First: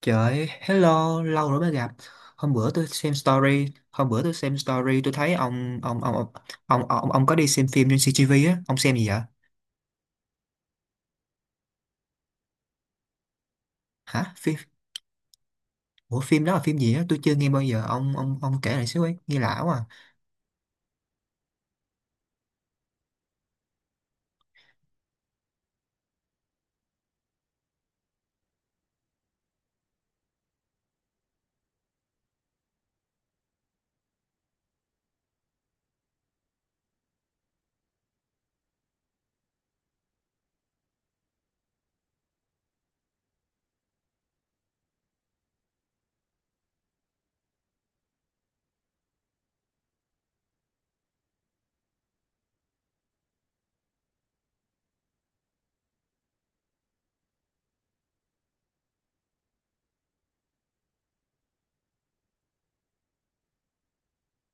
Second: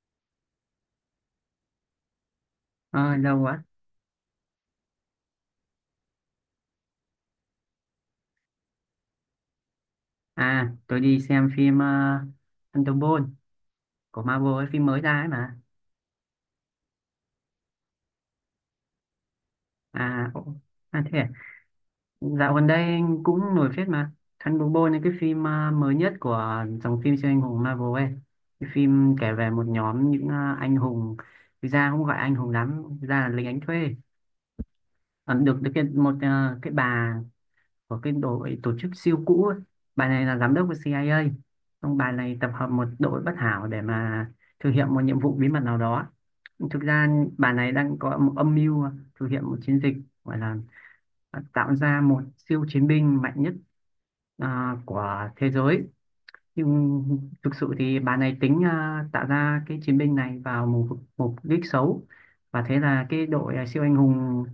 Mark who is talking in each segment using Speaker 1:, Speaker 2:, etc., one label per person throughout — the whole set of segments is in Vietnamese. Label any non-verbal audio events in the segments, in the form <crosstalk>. Speaker 1: Trời ơi, hello, lâu rồi mới gặp. Hôm bữa tôi xem
Speaker 2: Ờ, Lâu quá.
Speaker 1: story, hôm bữa tôi xem story tôi thấy ông có đi xem phim trên CGV á, ông xem gì vậy?
Speaker 2: À, tôi đi xem phim Thunderbolt của
Speaker 1: Hả?
Speaker 2: Marvel,
Speaker 1: Phim.
Speaker 2: ấy, phim mới ra ấy mà.
Speaker 1: Ủa phim đó là phim gì á? Tôi chưa nghe bao giờ. Ông kể lại xíu ấy, nghe lạ quá. À.
Speaker 2: À, ồ, à thế à? Dạo gần đây cũng nổi phết mà. Thunderbolt là cái phim mới nhất của dòng phim siêu anh hùng Marvel ấy. Cái phim kể về một nhóm những anh hùng, thực ra không gọi anh hùng lắm, thực ra là lính đánh thuê. Ờ, được được cái, một cái bà của cái đội tổ chức siêu cũ ấy. Bà này là giám đốc của CIA, xong bà này tập hợp một đội bất hảo để mà thực hiện một nhiệm vụ bí mật nào đó. Thực ra bà này đang có một âm mưu thực hiện một chiến dịch gọi là tạo ra một siêu chiến binh mạnh nhất của thế giới, nhưng thực sự thì bà này tính tạo ra cái chiến binh này vào mục mục đích xấu. Và thế là cái đội siêu anh hùng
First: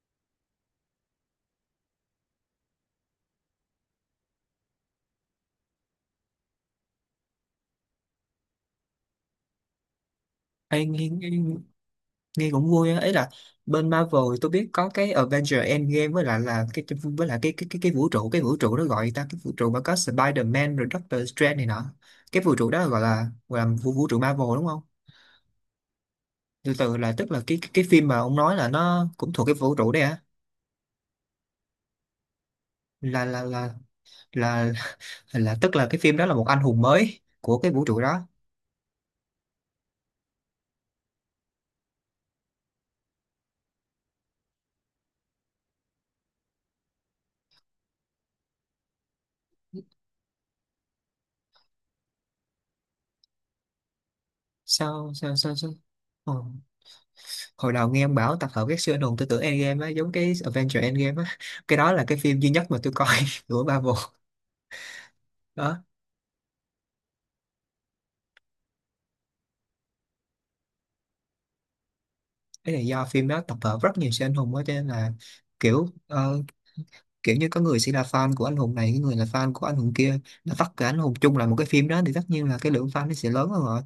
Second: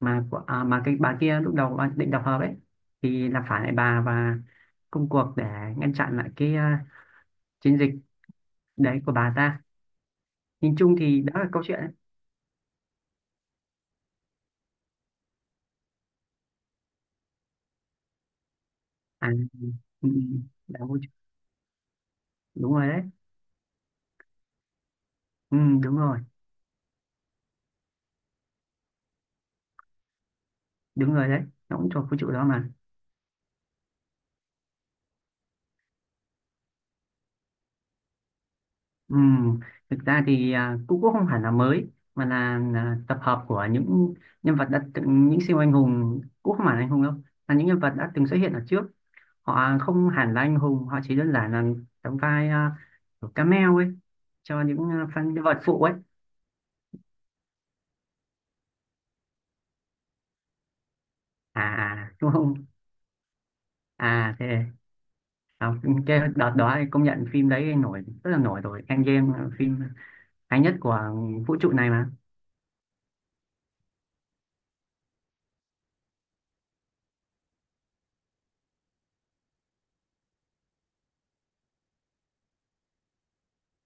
Speaker 2: mà cái bà kia lúc đầu bà định đập hợp ấy thì là phải lại bà, và công cuộc để ngăn chặn lại cái chiến dịch đấy của bà ta. Nhìn
Speaker 1: Ê,
Speaker 2: chung
Speaker 1: nghe,
Speaker 2: thì
Speaker 1: nghe
Speaker 2: đó là câu chuyện đấy.
Speaker 1: nghe cũng vui á, ấy là bên Marvel tôi biết có cái Avengers Endgame với lại là cái với lại cái vũ trụ đó gọi ta
Speaker 2: À,
Speaker 1: cái vũ
Speaker 2: ừ,
Speaker 1: trụ mà có
Speaker 2: ừ,
Speaker 1: Spider-Man rồi
Speaker 2: đảo vũ trụ.
Speaker 1: Doctor Strange này nọ. Cái vũ trụ
Speaker 2: Đúng
Speaker 1: đó
Speaker 2: rồi
Speaker 1: gọi
Speaker 2: đấy.
Speaker 1: là gọi là vũ, vũ trụ Marvel đúng không?
Speaker 2: Ừ, đúng rồi,
Speaker 1: Từ từ là tức là cái phim mà ông nói là nó cũng thuộc cái vũ trụ đấy hả?
Speaker 2: đúng rồi đấy. Nó cũng thuộc vũ trụ đó mà.
Speaker 1: Là là là là là tức là cái phim đó là một anh hùng mới của cái vũ trụ đó.
Speaker 2: Ừ, thực ra thì cũng cũng không hẳn là mới mà là tập hợp của những nhân vật đã từng, những siêu anh hùng cũng không hẳn là anh hùng đâu, là những nhân vật đã từng xuất hiện ở trước. Họ không hẳn là anh hùng, họ chỉ đơn giản là đóng vai kiểu cameo ấy cho những
Speaker 1: Sao
Speaker 2: fan
Speaker 1: sao
Speaker 2: nhân
Speaker 1: sao
Speaker 2: vật
Speaker 1: sao
Speaker 2: phụ ấy.
Speaker 1: Ờ. Hồi đầu nghe ông bảo tập hợp các siêu anh hùng tôi tưởng Endgame á, giống cái Avengers Endgame á, cái đó là cái
Speaker 2: Đúng
Speaker 1: phim duy
Speaker 2: không.
Speaker 1: nhất mà tôi coi <laughs> của Marvel
Speaker 2: À thế à,
Speaker 1: đó.
Speaker 2: cái đợt đó thì công nhận phim đấy nổi, rất là nổi rồi. Endgame là phim hay nhất của vũ trụ này mà.
Speaker 1: Cái là do phim đó tập hợp rất nhiều siêu anh hùng á, cho nên là kiểu kiểu như có người sẽ là fan của anh hùng này, có người là fan của anh hùng kia, là tất cả anh hùng chung là một cái phim đó thì tất nhiên là cái lượng fan nó sẽ lớn hơn rồi.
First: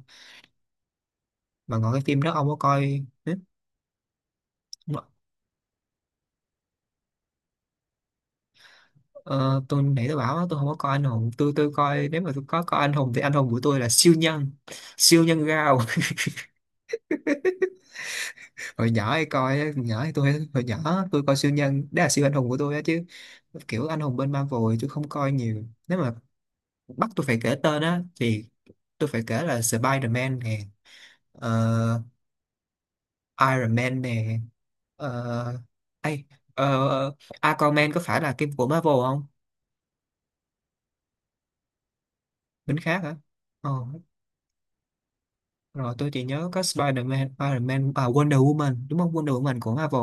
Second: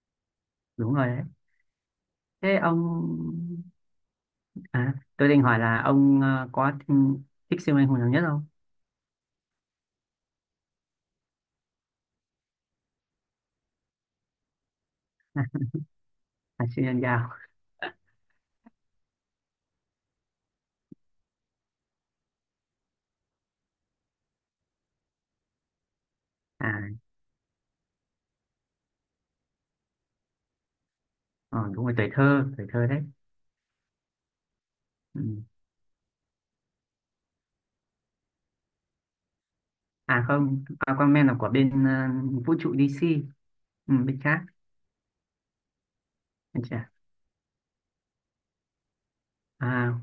Speaker 2: Đúng rồi đấy.
Speaker 1: Mà còn cái phim đó ông có
Speaker 2: Thế ông.
Speaker 1: coi.
Speaker 2: À, tôi định hỏi là ông thích siêu anh hùng nào nhất không?
Speaker 1: Ờ, tôi nãy tôi bảo á, tôi không có coi anh hùng, tôi coi, nếu mà tôi có coi anh hùng thì anh hùng của tôi là siêu nhân, siêu nhân gao.
Speaker 2: À, siêu nhân gạo.
Speaker 1: <laughs> Hồi nhỏ hay coi á, nhỏ thì tôi hồi nhỏ tôi coi siêu nhân đó là siêu anh hùng của tôi á, chứ kiểu anh hùng bên Marvel thì tôi không coi nhiều. Nếu mà
Speaker 2: À,
Speaker 1: bắt tôi phải kể tên á thì tôi phải kể là Spider-Man nè,
Speaker 2: ờ, đúng rồi,
Speaker 1: ờ,
Speaker 2: tuổi thơ đấy.
Speaker 1: Iron Man nè,
Speaker 2: Ừ.
Speaker 1: ờ, ai ờ, Aquaman có phải là phim của Marvel không?
Speaker 2: À không, Aquaman là của bên vũ trụ
Speaker 1: Bên khác
Speaker 2: DC,
Speaker 1: hả? Ờ.
Speaker 2: ừ, bên khác.
Speaker 1: Rồi tôi chỉ nhớ có
Speaker 2: Anh chả-
Speaker 1: Spider-Man, à Wonder Woman, đúng không? Wonder Woman của
Speaker 2: À,
Speaker 1: Marvel.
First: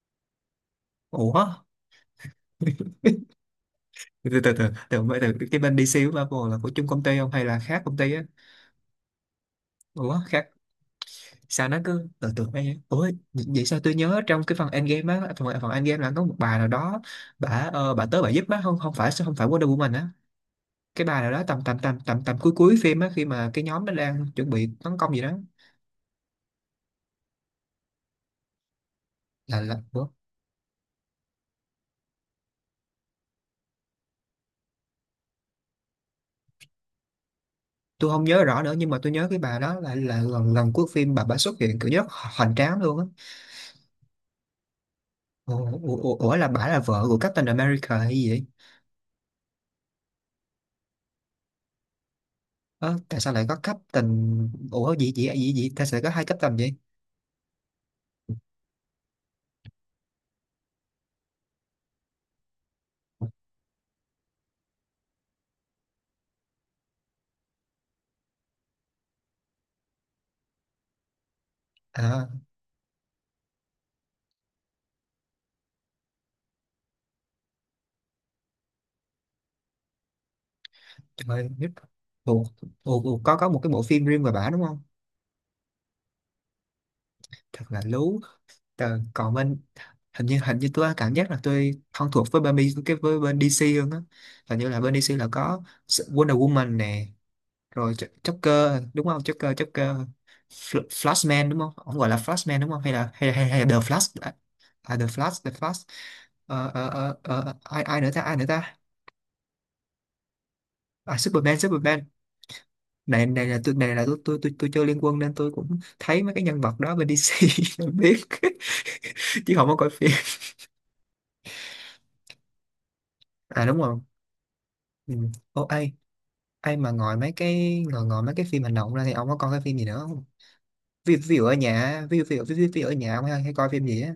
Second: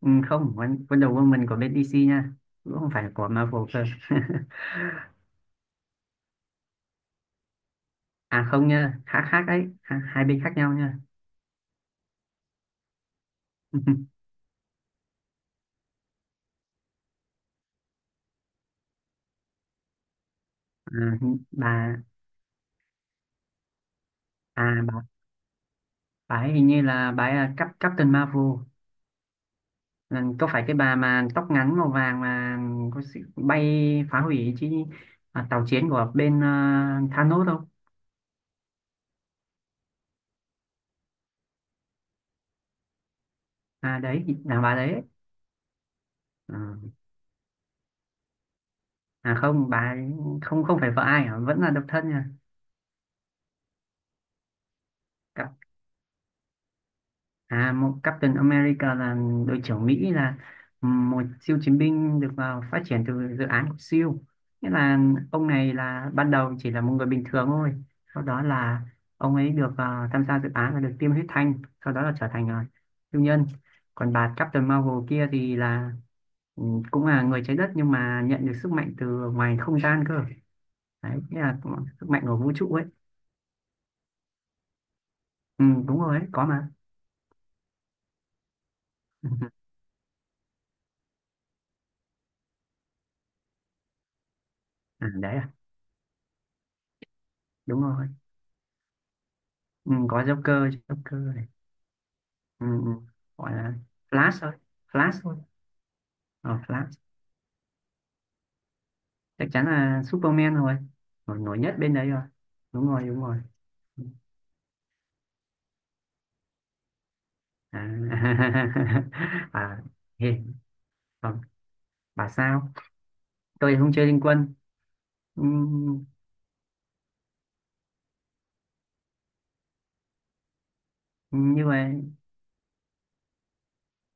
Speaker 2: ừ, không, Wonder Woman
Speaker 1: Ủa?
Speaker 2: của bên DC nha. Cũng không
Speaker 1: <laughs>
Speaker 2: phải của Marvel cơ. <laughs>
Speaker 1: Từ từ, cái bên DC của Marvel là của chung công ty không, hay là khác công ty á?
Speaker 2: À không nha, khác khác đấy,
Speaker 1: Ủa,
Speaker 2: hai bên
Speaker 1: khác.
Speaker 2: khác nhau nha.
Speaker 1: Sao nó cứ từ từ mấy. Ủa, vậy sao tôi nhớ
Speaker 2: <laughs>
Speaker 1: trong cái phần Endgame á, phần Endgame là có một bà nào đó, bà bà tới bà giúp á, không không phải không phải Wonder Woman á. Cái
Speaker 2: À,
Speaker 1: bà nào đó tầm tầm
Speaker 2: bà,
Speaker 1: tầm tầm tầm cuối cuối phim á, khi mà cái nhóm nó đang chuẩn bị
Speaker 2: à,
Speaker 1: tấn
Speaker 2: bà,
Speaker 1: công gì đó.
Speaker 2: bà ấy hình như là bà ấy là Captain Marvel.
Speaker 1: Là ủa?
Speaker 2: Ừ, có phải cái bà mà tóc ngắn màu vàng mà có sự bay phá hủy chi tàu chiến của bên Thanos không?
Speaker 1: Tôi không nhớ rõ nữa nhưng mà tôi nhớ cái bà đó là lần lần cuối phim bà xuất hiện kiểu rất hoành tráng luôn á.
Speaker 2: À đấy, là bà đấy.
Speaker 1: Ủa, ủa, ủa, là
Speaker 2: Ừ.
Speaker 1: bà là vợ của Captain America hay gì vậy?
Speaker 2: À không, bà ấy không không phải vợ ai hả? Vẫn là độc thân nha.
Speaker 1: Ơ, tại sao lại có Captain. Ủa gì gì gì gì tại sao lại có hai Captain vậy?
Speaker 2: À, một Captain America là đội trưởng Mỹ, là một siêu chiến binh được vào phát triển từ dự án của siêu. Nghĩa là ông này là ban đầu chỉ là một người bình thường thôi. Sau đó là ông ấy được tham gia dự án và được tiêm huyết thanh. Sau đó là trở
Speaker 1: À,
Speaker 2: thành siêu nhân. Còn bà Captain Marvel kia thì là ừ, cũng là người trái đất nhưng mà nhận được sức mạnh từ ngoài không gian cơ. Đấy,
Speaker 1: trời
Speaker 2: nghĩa
Speaker 1: ơi
Speaker 2: là
Speaker 1: biết-
Speaker 2: cũng sức mạnh của
Speaker 1: ủa,
Speaker 2: vũ trụ ấy.
Speaker 1: ủa, ủa, có một cái bộ phim riêng về bà đúng không?
Speaker 2: Ừ, đúng rồi ấy, có mà.
Speaker 1: Thật là lú. Tờ, còn
Speaker 2: <laughs>
Speaker 1: bên, hình như tôi cảm giác là tôi thân thuộc với bên B- cái với bên DC hơn á. Hình như là bên
Speaker 2: À,
Speaker 1: DC là
Speaker 2: đấy à,
Speaker 1: có Wonder Woman nè,
Speaker 2: đúng
Speaker 1: rồi
Speaker 2: rồi.
Speaker 1: Ch- Joker đúng không? Joker,
Speaker 2: Ừ,
Speaker 1: Joker,
Speaker 2: có Joker,
Speaker 1: Fl-
Speaker 2: Joker này.
Speaker 1: Flashman đúng không? Ông gọi là Flashman
Speaker 2: Ừ,
Speaker 1: đúng không hay
Speaker 2: ừ,
Speaker 1: là hay hay,
Speaker 2: gọi
Speaker 1: hay là
Speaker 2: là
Speaker 1: The Flash, à,
Speaker 2: Flash thôi.
Speaker 1: à, The
Speaker 2: Flash thôi.
Speaker 1: Flash, The Flash.
Speaker 2: Ờ, Flash.
Speaker 1: Ai ai nữa ta, ai nữa ta,
Speaker 2: Chắc chắn là Superman rồi.
Speaker 1: à,
Speaker 2: Nổi
Speaker 1: Superman,
Speaker 2: nhất bên
Speaker 1: Superman.
Speaker 2: đấy rồi. Đúng rồi, đúng
Speaker 1: Này
Speaker 2: rồi.
Speaker 1: này là tôi chơi Liên Quân nên tôi cũng thấy mấy cái nhân vật đó bên DC <laughs>
Speaker 2: À,
Speaker 1: tôi biết <laughs>
Speaker 2: <laughs>
Speaker 1: chứ không có
Speaker 2: à,
Speaker 1: coi phim.
Speaker 2: hề, còn bà sao.
Speaker 1: À
Speaker 2: Tôi
Speaker 1: đúng
Speaker 2: thì không
Speaker 1: rồi.
Speaker 2: chơi Liên Quân.
Speaker 1: Ừ. Ô ai,
Speaker 2: Ừm,
Speaker 1: ai mà ngồi mấy cái ngồi ngồi mấy cái phim hành động ra thì ông có coi cái phim gì nữa không? Ví dụ ở
Speaker 2: như vậy.
Speaker 1: nhà, ví dụ ở nhà ông hay coi phim gì á?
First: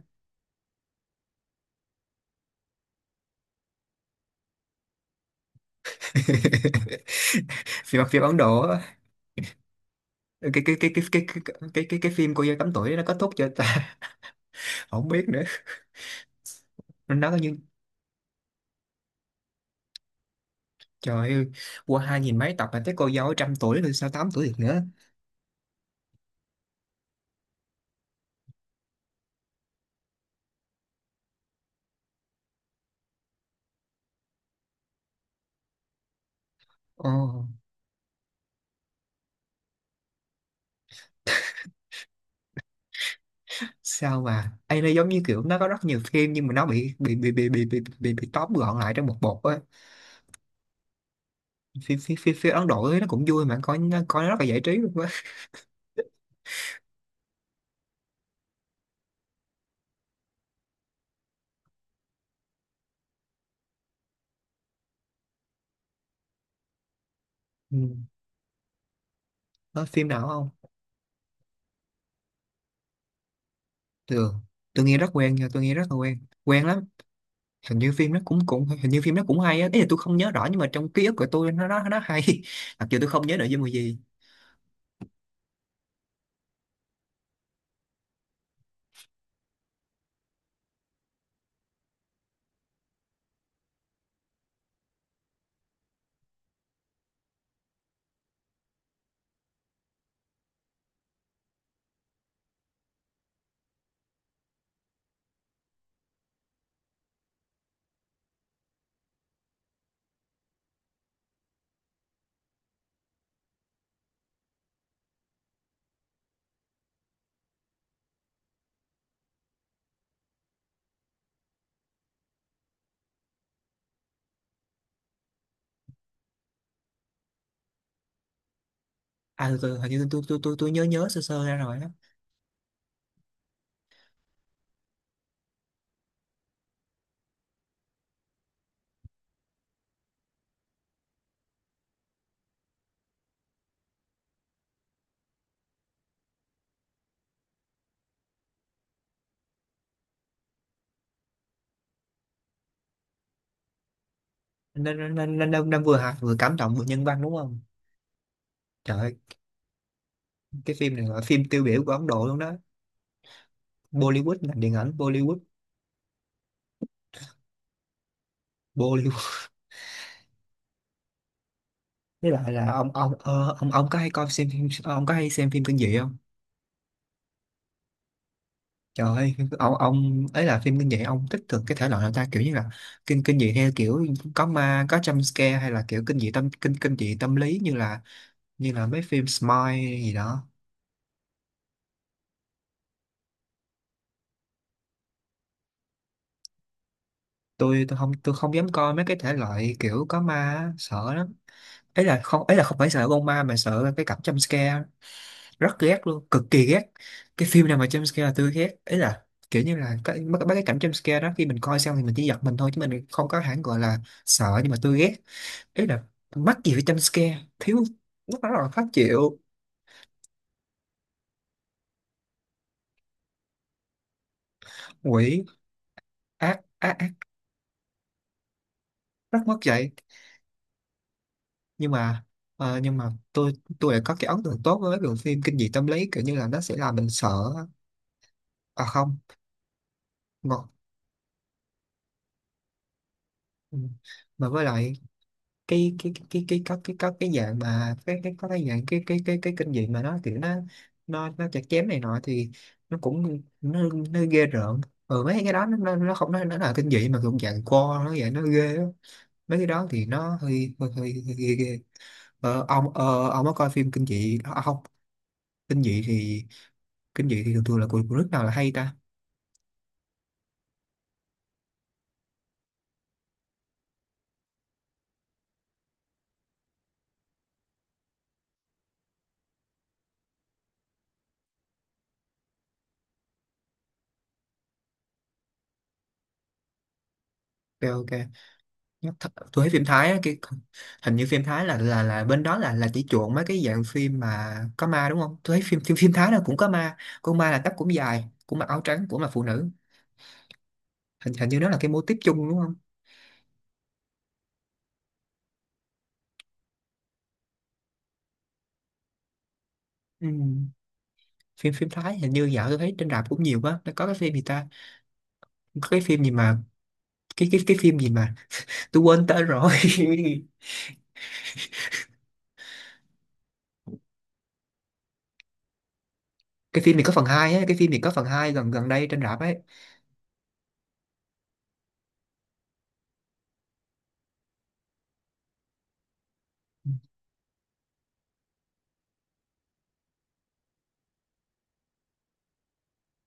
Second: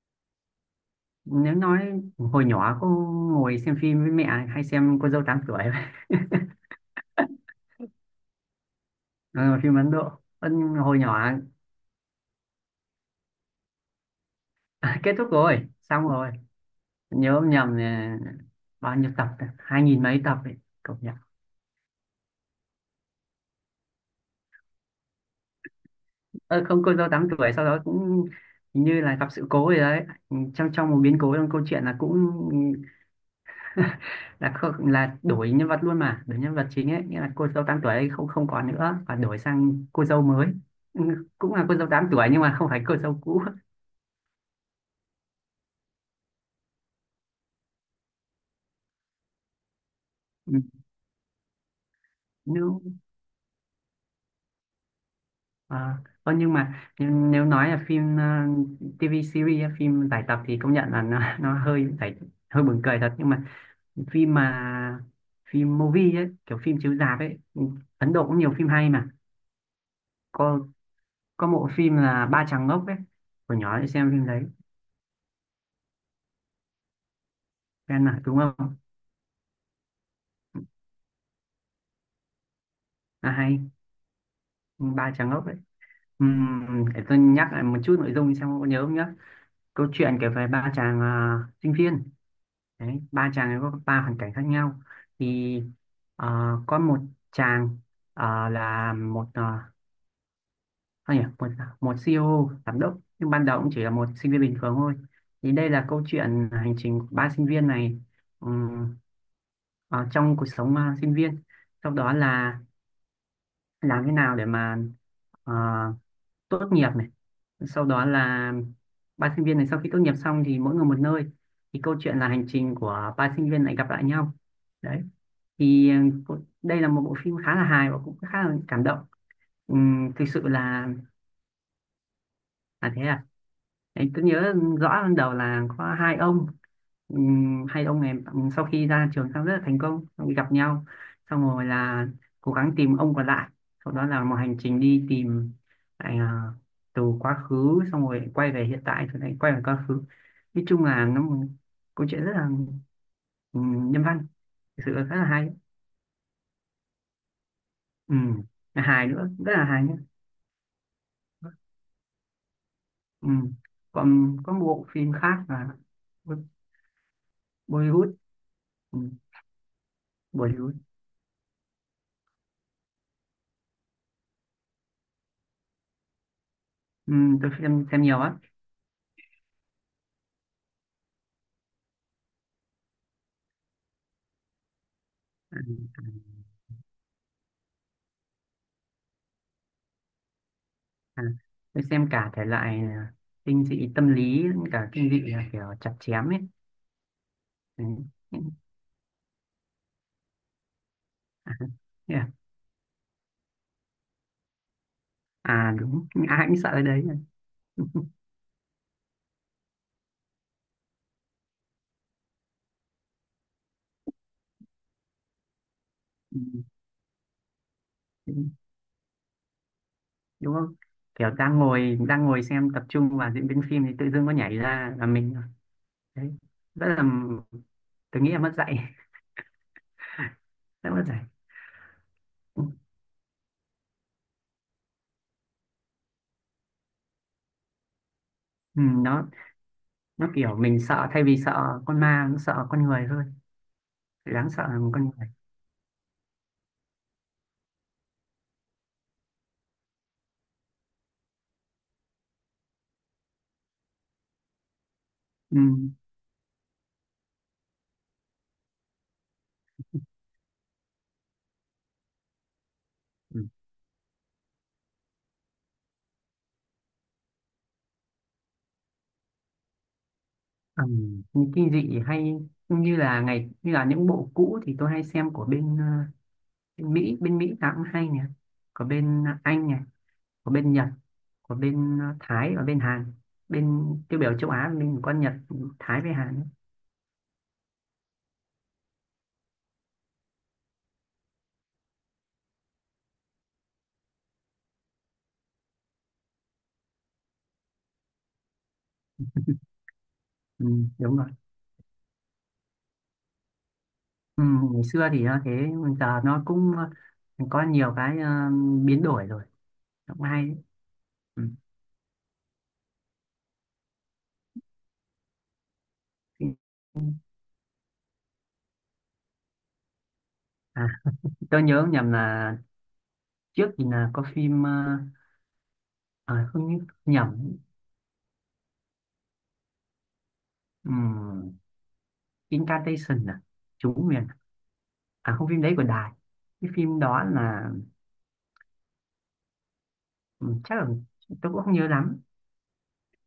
Speaker 2: Nếu nói hồi nhỏ cô ngồi xem phim với mẹ, hay xem cô dâu tám tuổi. <laughs>
Speaker 1: <laughs> Phim phim Ấn Độ á.
Speaker 2: Ờ, phim Ấn Độ.
Speaker 1: Cái cái cái
Speaker 2: Hồi
Speaker 1: cái cái
Speaker 2: nhỏ.
Speaker 1: cái cái phim cô dâu tám tuổi nó kết thúc chưa ta? <laughs>
Speaker 2: <laughs>
Speaker 1: Không
Speaker 2: Kết thúc
Speaker 1: biết nữa.
Speaker 2: rồi, xong rồi.
Speaker 1: Nó có
Speaker 2: Nhớ không
Speaker 1: như,
Speaker 2: nhầm là bao nhiêu tập ta? Hai nghìn mấy tập ấy, cậu nhỉ.
Speaker 1: trời ơi, qua 2.000 mấy tập mà tới cô dâu trăm tuổi rồi sao tám tuổi được nữa?
Speaker 2: Ờ, không, cô dâu tám tuổi sau đó cũng hình như là gặp sự cố gì đấy. Ừ, trong trong một biến cố trong câu chuyện là cũng <laughs> là không, là đổi nhân vật luôn, mà đổi nhân vật chính ấy,
Speaker 1: Ồ.
Speaker 2: nghĩa là cô dâu tám tuổi ấy không không còn nữa, và đổi sang cô dâu mới. Ừ, cũng là cô dâu tám tuổi nhưng mà không phải cô dâu cũ.
Speaker 1: Sao mà ấy, nó giống như kiểu nó có rất nhiều phim nhưng mà nó bị tóm gọn lại trong một bột á.
Speaker 2: Ừ,
Speaker 1: Phim Ấn
Speaker 2: nếu
Speaker 1: Độ ấy, nó cũng vui, mà coi nó rất là giải trí luôn á.
Speaker 2: à, nhưng mà nếu nói là phim TV series á, phim giải tập thì công nhận là nó hơi giải, hơi buồn cười thật, nhưng mà phim movie ấy, kiểu phim chiếu rạp ấy, Ừ,
Speaker 1: Ừ.
Speaker 2: Ấn Độ cũng nhiều phim hay mà.
Speaker 1: Có phim nào không
Speaker 2: Có có bộ phim là Ba Chàng Ngốc ấy, hồi nhỏ đi xem phim
Speaker 1: thường?
Speaker 2: đấy.
Speaker 1: Tôi nghe rất quen nha, tôi nghe rất là quen, quen lắm. Hình như
Speaker 2: Em
Speaker 1: phim nó
Speaker 2: mà đúng
Speaker 1: cũng cũng
Speaker 2: không.
Speaker 1: hình như phim nó cũng hay á, ý là tôi không nhớ rõ nhưng mà trong ký ức của tôi nó hay <laughs> mặc dù tôi không
Speaker 2: À
Speaker 1: nhớ nội
Speaker 2: hay
Speaker 1: dung là gì.
Speaker 2: Ba Chàng Ngốc ấy. Ừm, để tôi nhắc lại một chút nội dung xem có nhớ không nhá. Câu chuyện kể về ba chàng sinh viên. Đấy, ba chàng ấy có ba hoàn cảnh khác nhau. Thì có một chàng là một một một CEO giám đốc, nhưng ban đầu cũng chỉ là một sinh viên bình thường thôi. Thì đây là câu chuyện hành trình của ba sinh viên này, ừm, ở trong cuộc sống sinh viên. Sau đó là làm thế nào để mà ờ, tốt nghiệp này. Sau đó là ba sinh viên này sau khi tốt nghiệp xong thì mỗi người một nơi. Thì câu chuyện là hành trình của ba sinh viên này gặp lại nhau. Đấy. Thì đây là một bộ phim khá là hài và cũng khá là cảm động.
Speaker 1: À tôi- hình như
Speaker 2: Thực sự
Speaker 1: tôi nhớ
Speaker 2: là
Speaker 1: nhớ sơ sơ ra rồi á.
Speaker 2: là thế. Đấy, tôi nhớ rõ ban đầu là có hai ông. Hai ông này sau khi ra trường xong rất là thành công, xong rồi gặp nhau, xong rồi là cố gắng tìm ông còn lại. Sau đó là một hành trình đi tìm lại từ quá khứ, xong rồi quay về hiện tại rồi lại quay về quá khứ. Nói chung là nó một câu chuyện rất là nhân văn. Thực sự
Speaker 1: nên
Speaker 2: là
Speaker 1: nên
Speaker 2: rất là
Speaker 1: nên,
Speaker 2: hay.
Speaker 1: nên, nên nên vừa hài, vừa cảm động, vừa nhân văn đúng không?
Speaker 2: Ừm, là
Speaker 1: Trời
Speaker 2: hài
Speaker 1: ơi,
Speaker 2: nữa, rất là hài nhé.
Speaker 1: cái phim này là phim tiêu biểu của Ấn Độ luôn đó.
Speaker 2: Ừm,
Speaker 1: Bollywood,
Speaker 2: còn có
Speaker 1: ngành
Speaker 2: một
Speaker 1: điện
Speaker 2: bộ
Speaker 1: ảnh
Speaker 2: phim
Speaker 1: Bollywood,
Speaker 2: khác là Bo- Bollywood. Ừm,
Speaker 1: Bollywood.
Speaker 2: Bollywood.
Speaker 1: Với lại là ông ờ, ông có hay coi xem phim, ông có hay xem phim kinh dị không?
Speaker 2: Ừ, tôi xem nhiều á.
Speaker 1: Trời ơi, ông ấy là phim kinh dị ông thích thường cái thể loại nào ta, kiểu như là kinh kinh dị theo kiểu có ma, có jump scare,
Speaker 2: À,
Speaker 1: hay là kiểu kinh dị tâm lý như là mấy phim Smile gì đó.
Speaker 2: à, tôi xem cả thể loại kinh dị tâm lý lẫn cả kinh dị là kiểu chặt chém ấy.
Speaker 1: Tôi
Speaker 2: Đấy.
Speaker 1: tôi không tôi không dám coi mấy cái thể loại kiểu có ma á, sợ lắm.
Speaker 2: À,
Speaker 1: Ấy
Speaker 2: thế
Speaker 1: là
Speaker 2: à.
Speaker 1: không, ấy là không phải sợ con ma mà sợ cái cảnh jump scare,
Speaker 2: À,
Speaker 1: rất ghét
Speaker 2: đúng,
Speaker 1: luôn, cực
Speaker 2: ai cũng
Speaker 1: kỳ
Speaker 2: sợ
Speaker 1: ghét.
Speaker 2: cái đấy nhỉ?
Speaker 1: Cái phim nào
Speaker 2: Ừ,
Speaker 1: mà jump scare là tôi ghét. Ấy là kiểu như là cái mấy mấy cái cảnh jump scare đó, khi mình coi xong thì mình chỉ giật mình thôi chứ mình không có hẳn gọi là sợ, nhưng mà tôi ghét. Ý là
Speaker 2: ừ,
Speaker 1: mắc gì phải jump scare thiếu,
Speaker 2: ừ,
Speaker 1: lúc đó là khó chịu.
Speaker 2: đúng không, kiểu đang ngồi xem tập trung vào diễn biến phim thì tự dưng có nhảy ra là mình,
Speaker 1: Quỷ,
Speaker 2: đấy,
Speaker 1: ác
Speaker 2: rất
Speaker 1: ác
Speaker 2: là,
Speaker 1: ác,
Speaker 2: tôi nghĩ là mất dạy. <laughs>
Speaker 1: rất mất dạy.
Speaker 2: Rất mất dạy.
Speaker 1: Nhưng mà,
Speaker 2: Ừ,
Speaker 1: ờ, nhưng mà tôi lại có cái ấn tượng tốt với mấy bộ phim kinh dị tâm lý, kiểu như là nó sẽ làm mình sợ.
Speaker 2: ừ,
Speaker 1: À không,
Speaker 2: nó kiểu
Speaker 1: mà,
Speaker 2: mình sợ, thay vì sợ con ma nó sợ con người thôi.
Speaker 1: mà
Speaker 2: Đáng sợ
Speaker 1: với
Speaker 2: là một
Speaker 1: lại
Speaker 2: con người.
Speaker 1: cái có cái có cái dạng mà cái có cái dạng cái kinh dị mà nó kiểu nó chặt chém này nọ thì nó cũng nó ghê rợn. Ừ, mấy cái
Speaker 2: Ừ.
Speaker 1: đó nó không nó nó là kinh dị mà cũng dạng co nó vậy, nó ghê á. Mấy cái đó thì nó hơi ghê ghê. Ờ,
Speaker 2: Ừ.
Speaker 1: ông có coi phim kinh dị à, không? Kinh dị thì, kinh dị thì thường thường là của nước nào là hay ta?
Speaker 2: Ừ, những kinh dị hay như là ngày, như là những bộ cũ thì tôi hay xem của bên, bên Mỹ. Bên Mỹ nào cũng hay nè, có bên Anh này, có bên Nhật, có bên Thái và bên Hàn. Bên tiêu biểu châu Á mình có Nhật, Thái với Hàn ấy.
Speaker 1: Ok ok. Nhắc th- tôi thấy phim Thái á, cái hình như phim Thái là là bên đó là chỉ chuộng mấy cái dạng phim mà có ma đúng không? Tôi thấy phim phim phim Thái nào cũng có ma, con ma là tóc cũng dài, cũng mặc áo trắng, cũng là phụ nữ.
Speaker 2: Ừ, đúng rồi.
Speaker 1: Hình hình như nó là cái mô típ chung đúng không?
Speaker 2: Ừ, ngày xưa thì nó thế nhưng giờ nó cũng có nhiều cái biến đổi rồi. Nó cũng
Speaker 1: Ừ.
Speaker 2: hay. Ừ.
Speaker 1: phim phim Thái hình như dạo tôi thấy trên rạp cũng nhiều quá. Nó có cái phim gì ta? Có cái phim gì mà, cái phim gì mà tôi quên tên rồi. <laughs>
Speaker 2: À, tôi nhớ nhầm là trước thì là có phim không nhớ-
Speaker 1: Cái phim này có phần hai
Speaker 2: nhầm.
Speaker 1: ấy, cái phim này có phần hai gần gần đây trên rạp ấy.
Speaker 2: Ừ. Incantation à, chú nguyền. À không, phim đấy của Đài. Cái phim đó là ừ, chắc là tôi cũng không nhớ lắm,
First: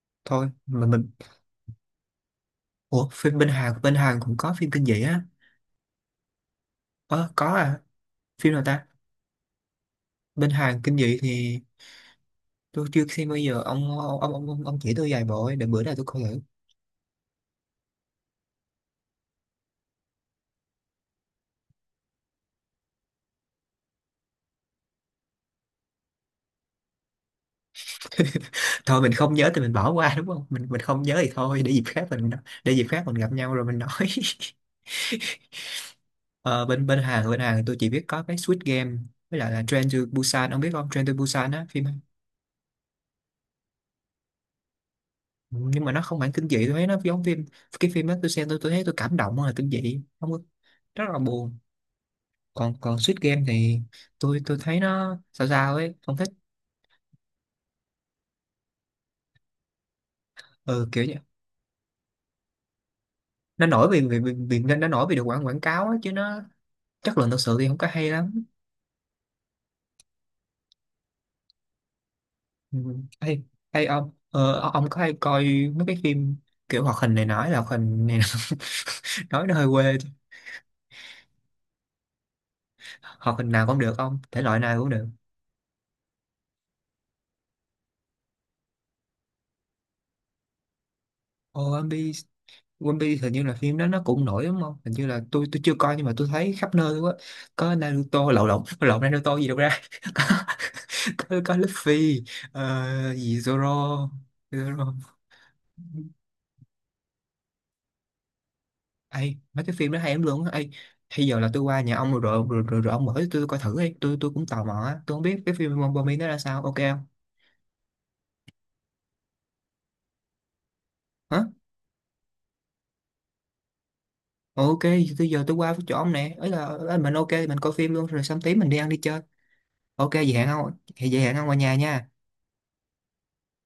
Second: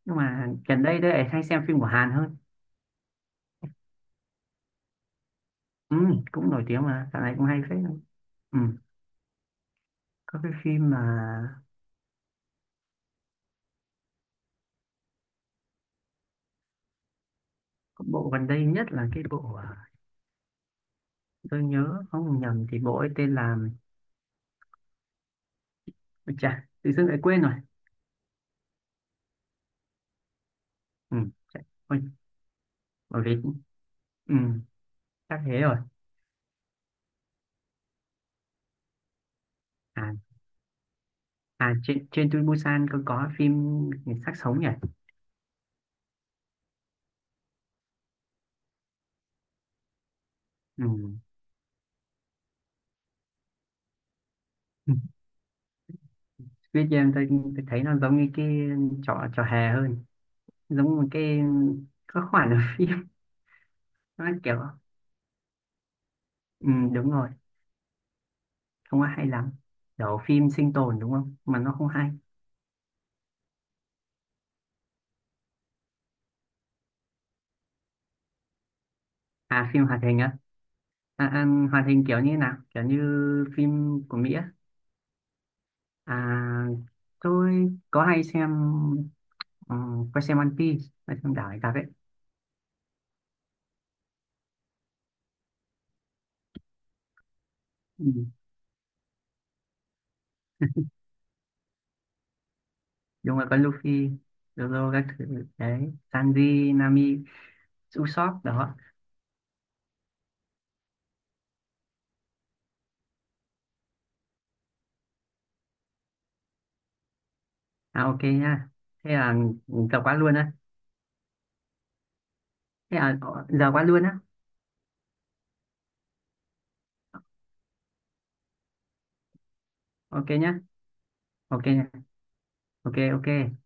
Speaker 2: nhưng
Speaker 1: Thôi
Speaker 2: mà gần
Speaker 1: mà
Speaker 2: đây
Speaker 1: mình,
Speaker 2: tôi lại hay xem phim của Hàn hơn.
Speaker 1: ủa phim bên Hàn, bên Hàn cũng có phim kinh dị á?
Speaker 2: Ừ, cũng nổi tiếng mà dạo
Speaker 1: Ờ
Speaker 2: này
Speaker 1: có
Speaker 2: cũng hay phết.
Speaker 1: à? Phim
Speaker 2: Ừ,
Speaker 1: nào ta?
Speaker 2: có
Speaker 1: Bên
Speaker 2: cái
Speaker 1: Hàn
Speaker 2: phim
Speaker 1: kinh
Speaker 2: mà
Speaker 1: dị thì tôi chưa xem bao giờ, ông chỉ tôi vài bộ ấy, để bữa nào tôi coi thử.
Speaker 2: có bộ gần đây nhất là cái bộ tôi nhớ không nhầm thì bộ ấy tên là, ôi chà tự dưng lại quên rồi.
Speaker 1: <laughs> Thôi mình không nhớ thì mình bỏ qua đúng không, mình mình không
Speaker 2: Ừ,
Speaker 1: nhớ thì
Speaker 2: chà,
Speaker 1: thôi, để dịp
Speaker 2: ôi,
Speaker 1: khác mình, để dịp khác mình
Speaker 2: bởi
Speaker 1: gặp
Speaker 2: vì
Speaker 1: nhau rồi mình nói. <laughs>
Speaker 2: ừ, chắc thế rồi.
Speaker 1: Ờ, bên bên Hàn tôi chỉ biết có cái Squid Game với lại là Train to
Speaker 2: À,
Speaker 1: Busan. Ông biết không? Train to Busan á,
Speaker 2: à,
Speaker 1: phim,
Speaker 2: trên trên Busan có phim người xác sống nhỉ.
Speaker 1: ừ, nhưng mà nó không hẳn kinh dị, tôi thấy nó giống phim, cái phim đó tôi xem tôi thấy tôi cảm động hơn là kinh dị, không có, rất là buồn. Còn còn Squid Game thì tôi thấy
Speaker 2: Ừ.
Speaker 1: nó sao sao ấy, không thích.
Speaker 2: Viết cho em Tôi thấy nó giống như cái trò trò hề hơn, giống
Speaker 1: Ừ, kiểu
Speaker 2: một
Speaker 1: như
Speaker 2: cái các khoản ở phim. <laughs>
Speaker 1: nó nổi vì vì
Speaker 2: Nó kiểu
Speaker 1: vì, vì nó nổi vì được quảng quảng cáo ấy, chứ nó
Speaker 2: ừ, đúng
Speaker 1: chất
Speaker 2: rồi,
Speaker 1: lượng thực sự thì không có hay lắm.
Speaker 2: không có hay lắm, kiểu phim sinh tồn đúng không mà nó không hay.
Speaker 1: Ừ. Hay, hay ông có hay coi mấy cái phim kiểu hoạt hình, này nói là hoạt hình này <laughs> nói nó hơi
Speaker 2: À phim
Speaker 1: quê
Speaker 2: hoạt
Speaker 1: chứ.
Speaker 2: hình á. À, à, hoạt hình kiểu như thế nào, kiểu như
Speaker 1: Hoạt hình nào cũng được
Speaker 2: phim của
Speaker 1: ông,
Speaker 2: Mỹ
Speaker 1: thể
Speaker 2: á.
Speaker 1: loại nào cũng được.
Speaker 2: À tôi có hay xem. Ừ, có xem One Piece, hay xem đảo này cặp ấy.
Speaker 1: Zombie. One Piece hình như là phim đó nó cũng nổi đúng không? Hình như là tôi chưa coi nhưng mà tôi thấy khắp nơi quá. Có
Speaker 2: Ừ,
Speaker 1: Naruto, lộn lộn lộn Naruto gì đâu ra. <laughs> Có có Luffy, ờ, gì
Speaker 2: đúng rồi, có
Speaker 1: Zoro.
Speaker 2: Luffy, Zoro
Speaker 1: Zoro.
Speaker 2: các thứ đấy, Sanji, Nami, Usopp đó.
Speaker 1: Ê, mấy cái phim đó hay lắm luôn á. Ê, bây giờ là tôi qua nhà ông rồi ông mở cho tôi coi thử đi. Tôi cũng tò mò á. Tôi không biết cái phim Bombay nó ra sao. Ok không?
Speaker 2: À ok nha. Thế là giờ quá luôn á.
Speaker 1: Hả?
Speaker 2: Thế à, giờ quá luôn á.
Speaker 1: Ok, bây giờ tôi qua chỗ ông nè. Ấy là ấy, mình ok mình coi phim luôn rồi xong tí mình đi ăn đi chơi. Ok
Speaker 2: Ok
Speaker 1: vậy hẹn
Speaker 2: nhá.
Speaker 1: ông. Vậy hẹn ông qua
Speaker 2: Ok,
Speaker 1: nhà nha.
Speaker 2: ok, ok.